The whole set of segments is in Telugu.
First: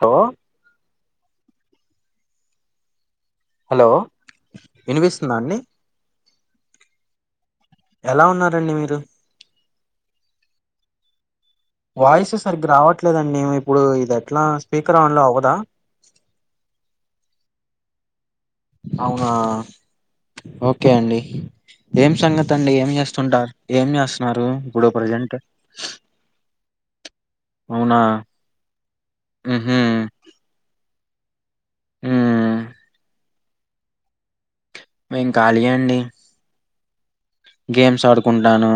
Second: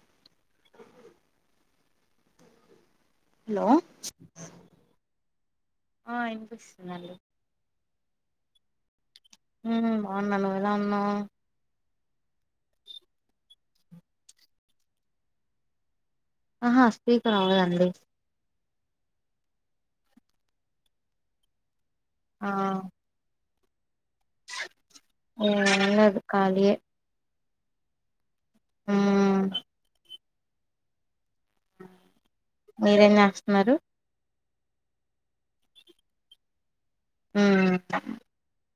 హలో హలో వినిపిస్తుందా అండి ఆ ఏం వినిపిస్తుందండి ఎలా ఉన్నారండి మీరు హు బాగున్నా నువ్వు ఎలా ఉన్నావ్ వాయిస్ సరిగ్గా రావట్లేదండి ఇప్పుడు ఇది ఎట్లా స్పీకర్ ఆన్లో అవ్వదా ఆహా స్పీకర్ అవదండి అవునా ఓకే అండి ఏం సంగతి ఆ అండి ఏం చేస్తుంటారు ఏమి జేస్త నారు ఇప్పుడు ప్రజెంట్ ఏం లేదు ఖాళీయే అవునా మ్మ్ ఆహా హ మీరేం చేస్తున్నారు మేం కాలియే అండి మ్మ్ గేమ్స్ ఆడుకుంటాను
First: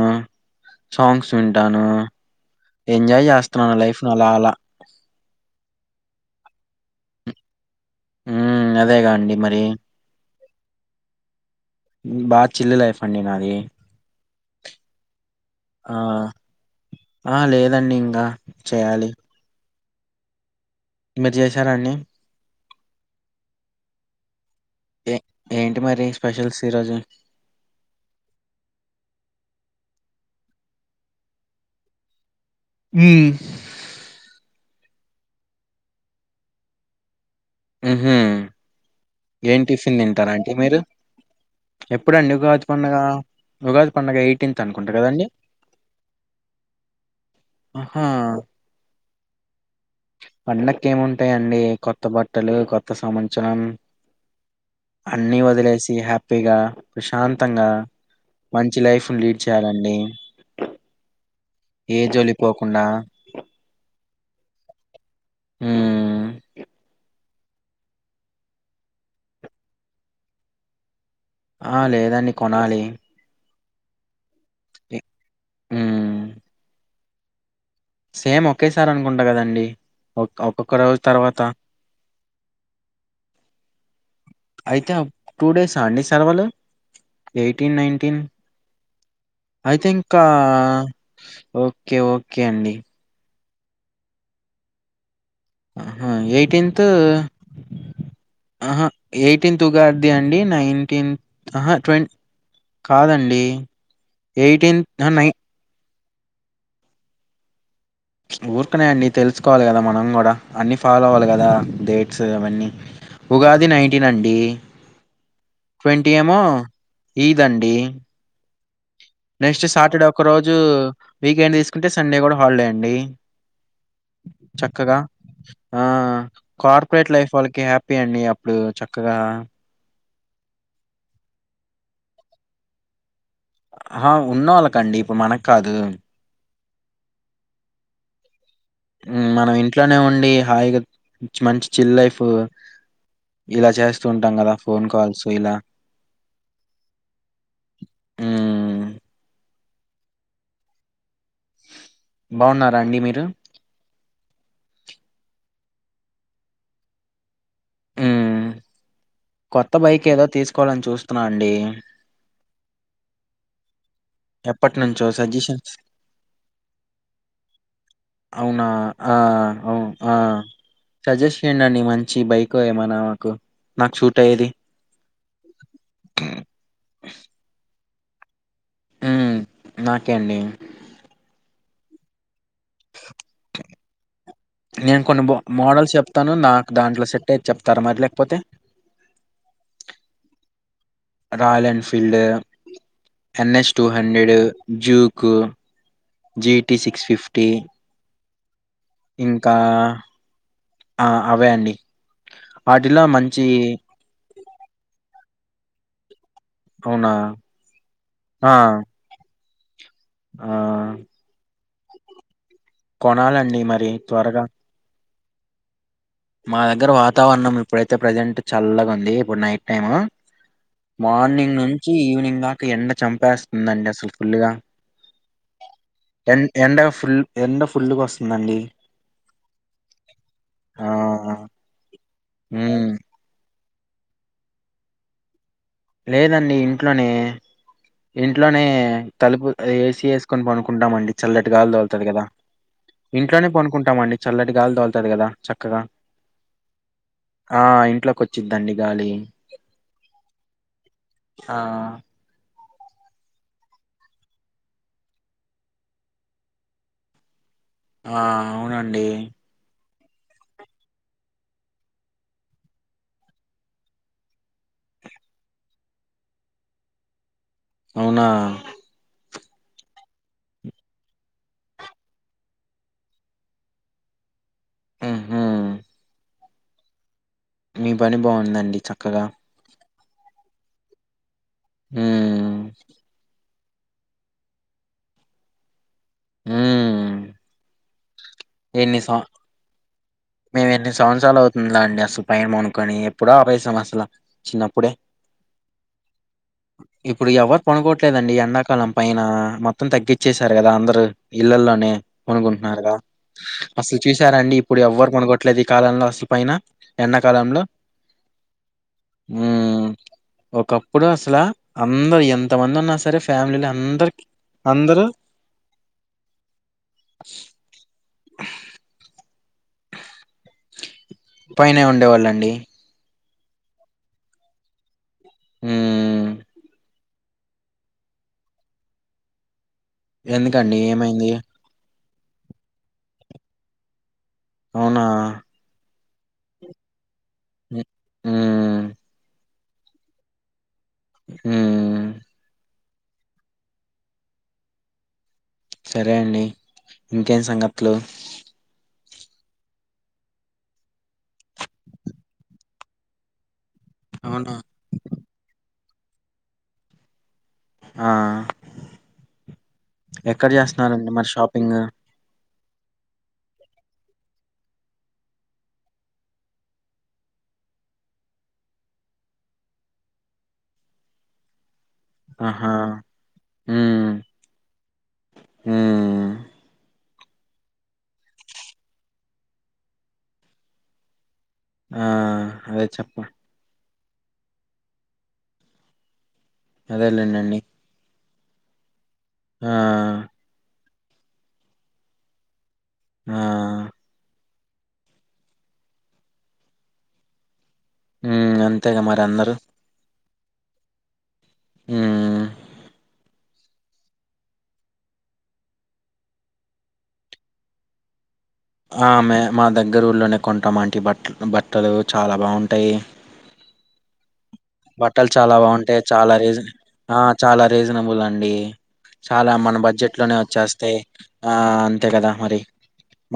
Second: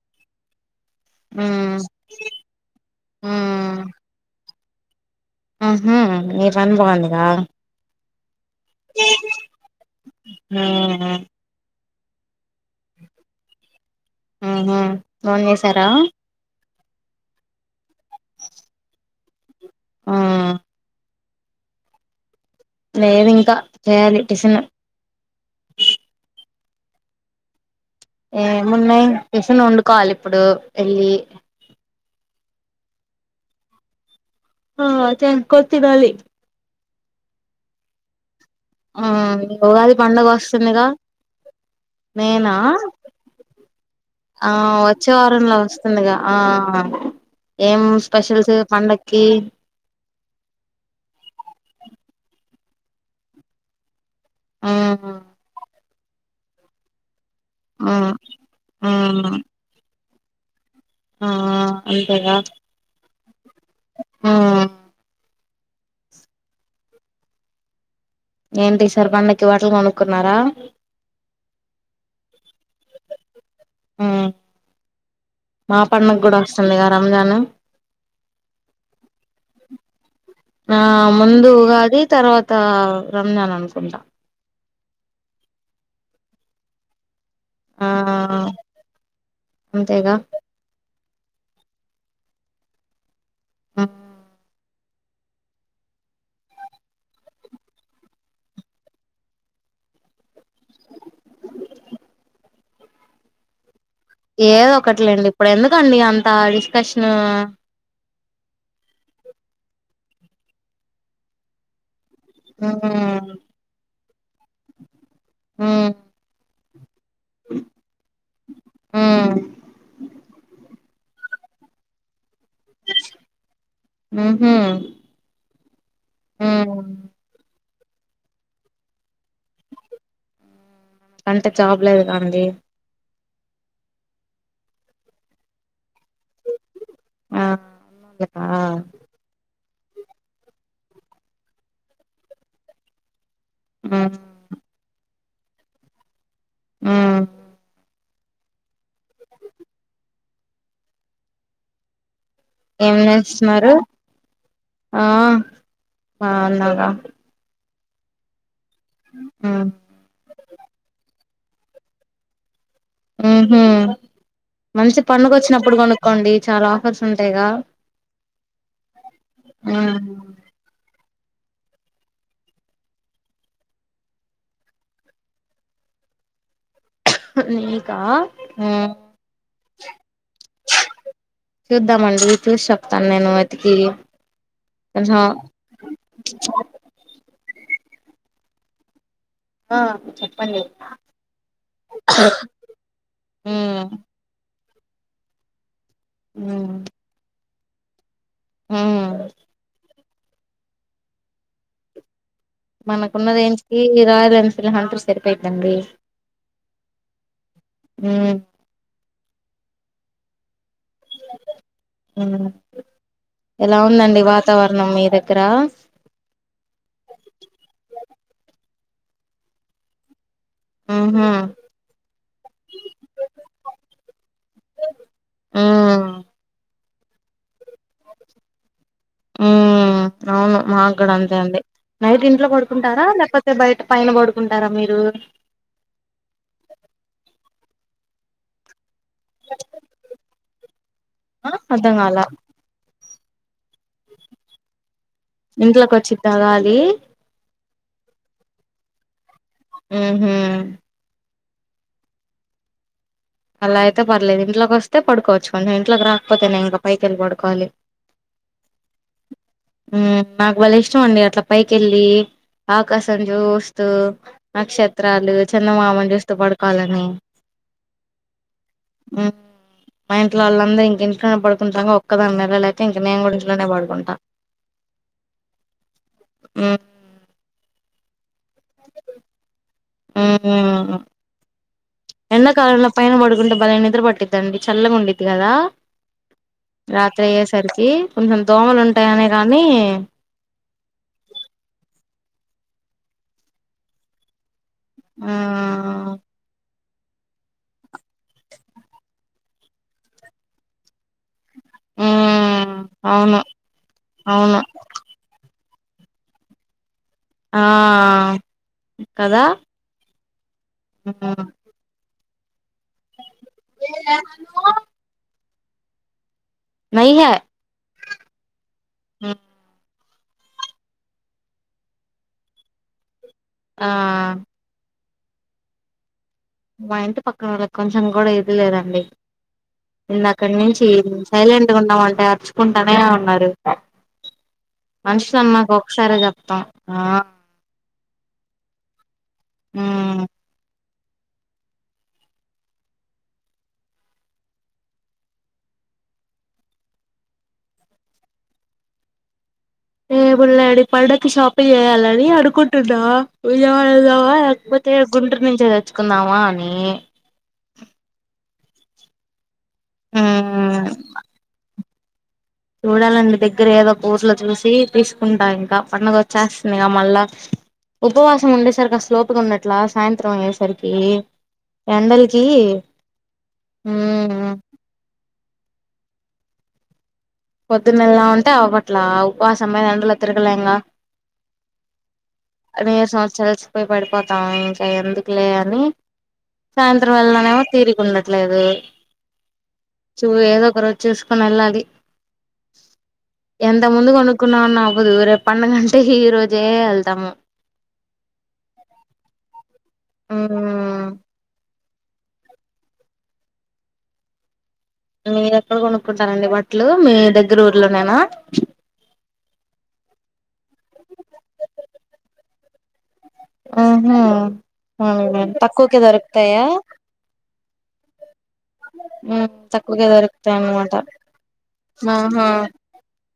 సాంగ్స్ మ్మ్ వింటాను ఎంజాయ్ చేస్తున్నాను లైఫ్ ను అలా అలా ఆహా మీ పని బాగుందిగా ఉ అదేగా అండి మరి హ్ బా చిన్న లైఫ్ అండి నాది హ్ హ్ భోంజేశార ఆ ఆ లేదండి ఇంగా చేయాలి హ్ మీరు చేసార అండి లేదు ఇంకా చేయాలి టిఫీన్ ఏ ఏంటి మరి స్పెషల్స్ ఈ రోజు ఏమున్నాయ్ టిఫిన్ వండుకోవాలి ఇప్పుడు ఏళ్ళి హ్ [unintelligible] కొనీ తినాలి హ్ హు ఆ ఉగాది పండగ మీరు వస్తుందిగా ఎప్పుడండి నేనా ఉగాది పండగ ఉగాది పండగ ఆ ఎయిటీన్త్ అనుకుంటా వచ్చే కదండి వారంలో వస్తుందిగా ఆ ఏం ఆహా స్పెషల్స్ పండగ కీ పండక్కేముంటాయండి కొత్త బట్టలు కొత్త సంవత్సరం ఉమ్ అన్ని వదిలేసి హ్యాపీ ప్పి గా [unintelligible] శాంతంగా ఉమ్ మంచి లైఫ్ను ఉమ్ లీడ్ చేయాలండి ఆ ఏ జోలి అంతేగా పోకుండా హ్ హ్ ఏంటి సార్ పండక్కి బట్టలు కొనుక్కున్నారా ఆ లేదండి కొనాలి హ్ మా పండుగ హ్మ్ కూడా వస్తుంది కద రాంజాను సేమ్ ఒకేసారి అనుకుంటా కదండి ఒక్కొక్క ఆ రోజు తర్వాత ముందు ఉగాది తర్వాత రంజాన్ అనుకుంటా అయితే టూ డేసా అండి సెలవులు ఎయిటీన్ ఆ నైన్టీన్ ఐతే అంతేగా ఇంకా ఓకే ఓకే అండి హ్ హా హా ఎయిటీన్త్ ఆహ ఎయిటీన్త్ ఉగాది అండి నైన్టీన్త్హ ట్వన్ కాదండి ఏదో అహా! నై ఒకటిలేండి ఇప్పుడు ఎందుకండి అం త డిస్కషన్ ఊర్కనే అన్నీ తెలుసుకోవాలి. కదా మనం కూడా అన్ని ఫాలో అవ్వాలి గాదా దే సో అవన్నీ ఉమ్ ఉగాది నైట్ టినండి ఉమ్ ట్వంటీ ఏమో ఈదండి ఉమ్ నెక్స్ట్ సాటర్డే ఒక్క రోజు వీకెండ్ తీసుకుంటే సండే కూడా హాలిడే అండి ఉహు చక్కగా ఆ ఉమ్ కార్పోరేట్ లైఫ్ వాళ్లకి హాప్ ప్పియండి అప్పుడు చక్కగా అంటే జాబ్ లేదుగా అండి హా ఉన్నోళ్లకండి ఇప్పుడు మనక్కాదు ఆ అ ఉమ్ మనం ఇన్ ట్లోనే ఉండి హాయిగా మంచి చిల్ లైఫ్ ఇలా చేస్తూ మ్మ్ ఉంటాం కదా ఫోన్ కాల్స్ పొయిల్లా మ్మ్ మ్ బాగున్నారా ఏం అండి మీరు చేస్తున్నారు ఆ ఆ అన్నాగా ఉమ్మ్ మ్మ్ కొత్త బైక్ ఏదో తీస్ కోవాలని చూస్తున్నా అండి ఊహూ ఎప్పటి మంచి నుంచో పండుగ సజెషన్స్ వచ్చినప్పుడు కొనుక్కోండి చాలా ఆఫర్స్ ఉంటాయిగా అవునా ఆ అవు ఆ సజెస్ట్ చేయండండి మంచి బైక్ ఏమనా నాకు సూట్ అయ్యేది నీకా మ్మ్ నాకే అండీ చూద్దామండి చూసి చెప్తాన్ నేను వెతికి నేను కొన్ని [unintelligible] [unintelligible] చెప్తార మరి లేకపోతే ఆ చెప్పండి రాయల్ ఎన్ఫీల్డ్, ఎన్ ఎస్ మ్మ్ టూ హండ్రెడ్ జ్యూకు జీ మ్మ్ టి సిక్స్ ఫిఫ్ టి మ్మ్ ఇంకా ఆ అవే అండి వాటిలో మనకున్న మంచి రేంజ్ కి ఈ రాయల్ ఎన్ ఫీలిమంటూ సరిపోయిద్దండి అవునా మ్మ్ ఆ ఆ ఉం కొనాలండి ఎలా మరి ఉందండి త్వరగా వాతావరణం మీ దగ్ కరా మా దగ్గర లే ఇప్పుడు నైట్ టైమ్ మ్మ్ హ్మ్ మార్నింగ్ నుంచి ఈవినింగ్ దాక ఎండ చంపేస్తుందండి అసలు ఫుల్గా ఎన్ ఎండ ఫుల్ ఎండ ఫుల్గా వస్తుందండి ఉ అవును మా ఆ క్కడ అంతే అండి నైట్ ఇంట్లో ఉమ్ పడుకుంటారా లేపోతే బయట పైన పడుకుంటారా మీరు లేదండి ఇంట్లోనే ఇంట్లోనే తలుపు ఏసి వేసుకొని పనుకుంటామండి చల్లటి ఆ గాలి అర్థం తగుల్తది కాల కదా ఇంట్లోనే పనుకుం టామండి చల్లటి గాలీ తగుల్తాది కదా చక్కగా ఇంట్లోకి వచ్చి తగాలి ఆ ఇంట్లో కొచ్చిద్దండి గాలి ఉహు ఆ అలా అయితే పర్లేదు ఇంట్లోకొస్తే పడుకోవచ్చు కొంచెం ఇంట్లోకి రాకపోతేనే ఇంకా పైకి వెళ్లి పడుకోవాలి ఆ అవునండి మ్మ్ నాకు భలే ఇష్టం అండి అట్లా పైకి వెళ్ళి ఆకాశం చూస్తూ నక్షత్రాలు చందమామ ని చూస్తూ పడుకోవాలని అవునా మ్మ్ మా ఇంట్లో వాళ్ళంద ఇంక ఇంట్లోనే పడుకుంటాం ఒక్కదాని నెల లేక ఇంక నేను కూడా ఇంట్లోనే పడుకుంటా ఉహు ఉ మీ పని బావుందండి చక్కగా మ్మ్ ఉమ్ ఎండకాలంలో పైన పడుకుంటే బలె నిద్ర పట్టిద్దండి చల్లగా ఉండిద్ది కదా ఉమ్ రాత్రి అయ్యేస సరికి కొంచెం దోమలు ఎన్ని సం ఉంటాయనే గానీ మేము ఎన్ని సంవత్సరాలు అవుతుంది అండి అసలు పైన పనుకొని ఎప్పుడో ఆపేసాం అసల చిన్న ఆ ఇప్పుడు ఎవరు పనుకోవట్లేదండి ఎండాకాలం పైన మొత్తం తగ్గిచ్చేసారు కదా అందరు ఇళ్లల్లోనే ఉమ్ పనుకుంటున్నారుగా అవును అసలు చూసారండి అవును ఇప్పుడు ఎవ్వరు ఈ కాలంలో అసలు పైన ఆ ఎండాకాలంలో కదా ఉమ్ ఒకప్పుడు అసలు అందరు ఎంత మంది ఉన్నా సరే ఫ్యామిలీలొ అందరికి అందరూ నై హే పైనే ఉండేవాళ్ళండి ఆ హూ మా ఇంటి పక్కనొక్కకు కొంచెం కూడా ఇది లేదండి ఎందుకండి ఇందాకడ్నించి ఏమైంది సైలెంట్గా ఉన్నామం అర్చుకుంటానే ఉన్నారు అవునా మన్షులన్నాక ఒక సరగాత్తాం ఆ ఆ ఊ ఊమ్ సరే అండి ఇంకేం సంగతులు ఏ పలేండి పండక్కి షాపింగ్ చేయాలని అనుకుంటున్నా విజయవాడ లోఆ అవునా లేకపోతే గుంటూర్ నించే చ్చుకుందామా అని ఆ ఎక్కడ మ్మ్ చేస్తన్నారండి మరి షాపింగ్ చూడాలండి దగ్గర ఏదో బోట్లు చూసి తీసుకుంటా ఇంకా పడుగ వచ్చేస్తుందిగా మళ్ళా ఉపవాసం ఉండేసరికి ఆ స్లోపుగా ఉండట్లా సాయంత్రం అయ్యేసరికి ఎండలకి ఆహా మ్మ్ హ మ్మ్ పొద్దున్నెలలా ఉంటే అవ్వట్లా ఆ ఉపశంలో ఎండలో తిరగలేంగా ఆ అదే చెప్ప ఉపయోగపడిపోతాం ఇంకా ఎందుకులే అని సాయంత్రం అదేలేండండి వెళ్ళనేమో తీరిక ఉండదు అట్లేదు ఆ చూ ఎదో ఒక రోజు చూసుకొని వెళ్ళాలి ఆ ఎంత ముందుగా కొను కున్నా నవవుదు రేపు పడుగంటే ఈ రోజే వెళ్తాము ఉ అంతేగా మరి అందరు ఉమ్ ఉమ్ మీరు ఎక్కడ కొనుక్కుంటారండి బట్టలు మీ దగ్గర ఊర్లోనేనా ఆ మె మా దగ్గర ఊర్లోనే కొంటామండీ బట్ట బట్టలు చాలా బాగుంటాయి ఉమ్ చాలా ఉహ్ తక్కువకే బావుంటాయి. చాలా దొరకుతాయా రీజన్ ఆ! చాలా రీజనబుల్ అండి మ్మ్ చాలా మన తక్కువకే బడ్జెట్ లోనే దొరుకుతాయి అన్నమాట వచ్చేస్తయి ఆ అంతే కదా ఆహా మరి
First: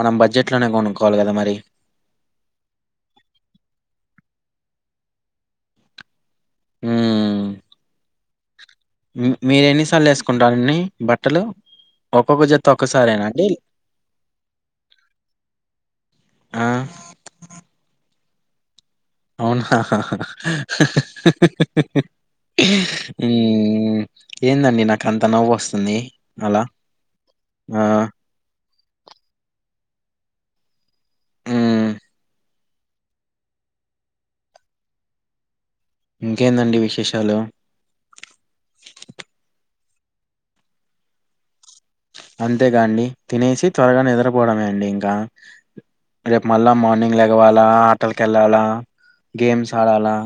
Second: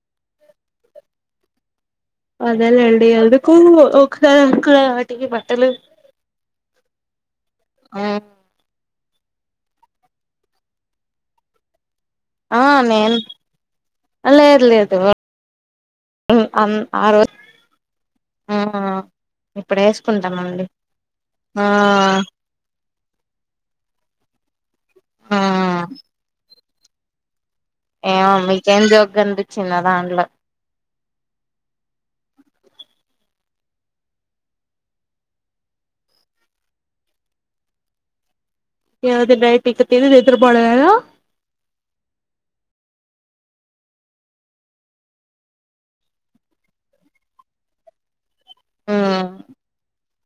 మనం బడ్జెట్ లోనే కొనుక్కోవాలి కదా మరి అదేలేండి అందుకు ఒకసారి అక్కడ వాటికి బట్టలు ఉమ్ మీరెన్నిసార్లు వేసుకుంటారండి బట్టలు ఒక్కొక్క ఆ జత నేన్ ఒక్కసారేనా అండి? లేదు లేదు ఆ రోజు ఆహ్ హ అవునా హా హ హ ఆ ఏందండి నాకు నాక అంత ఆ నవ్వు వస్తుంది అలా ఆ! ఏమో మీకేం జోకగానిపించిందో దాంట్లో ఉమ్ ఇంకేందండి విశేషాలు ఏవండీ నైట్ ఇక తిని నిద్రపోవడమేనా అంతేగాండి తినేసి త్వరగా నిద్రపోవడమే అండి ఇంకా రేపు మళ్ళా మార్నింగ్ లెగవాల కెళ్ళాలా గేమ్స్ ఆడాలా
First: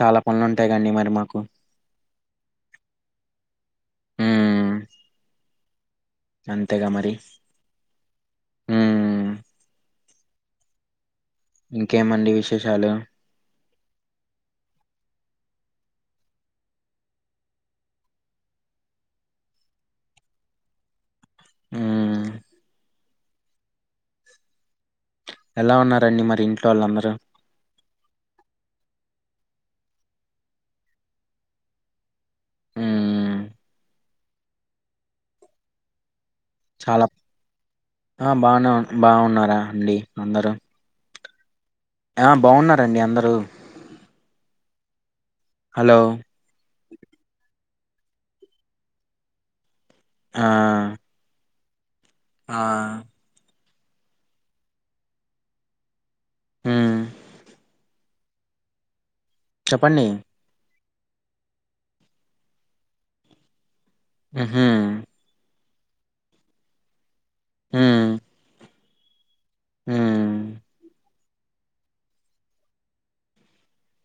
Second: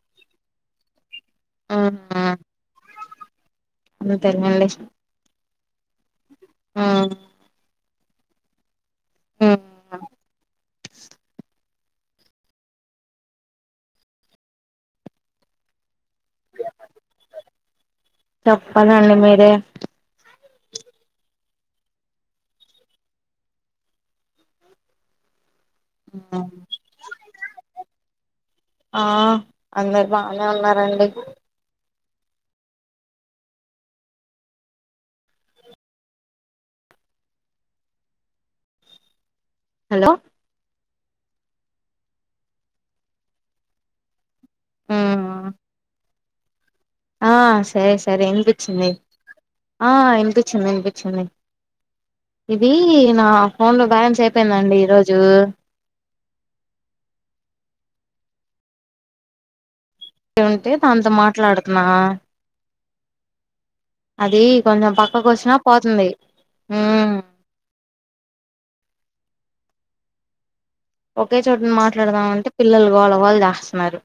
చాలా పనులు ఉంటాయి కండి మరి మాకు ఆ అంతేగాండి మ్మ్ అంతేగా మరి హ ఆ ఇంకేమండి విశేషాలు చెప్పాలండి మీరే ఆ ఎలా ఉన్నారండి మరి ఇంట్లో వాళ్ళందరూ ఆ అందరు బానే ఉన్నారండి ఆ చాలా ఆ బానే బాగున్నారా అండి హలో అందరు ఆ బావున్నారండి అందరూ హలో ఆ సరే సరే ఇనిపించింది ఆ ఆ ఇనిపించింది వినిపించింది ఆ ఇది నా ఫోన్లో బ్యాలెన్స్ అయిపోయిందండి ఈరోజు హ్మ్ చెప్పండి అంత మాట్లాడుతున్నా అది మ్హూ కొంచెం పక్కకొచ్చిన పోతుంది హ్ హ్మ్ హ్మ్మ్ ఒకే చోట మాట్లాడదామంటే పిల్లలు గోలా గోలా చేస్తున్నారు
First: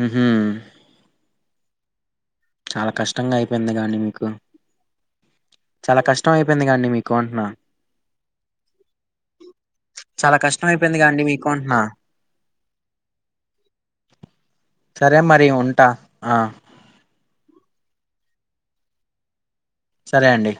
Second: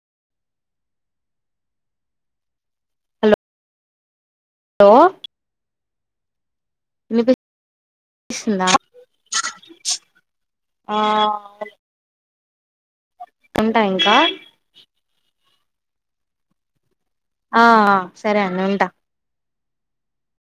ఉహు చాలా కష్టంగా అయిపోయింది గా అండి మీకు హలో చాలా కష్టంమయి దిండి గా మీకు అంటున్న వినిపిస్తుందా చాలా కష్టం అయిపోయింది అండి మీకుంటున్నా ఉంటా ఇంకా ట ఆ ఆ ఆ సరే అండి ఉంటా సరే అండి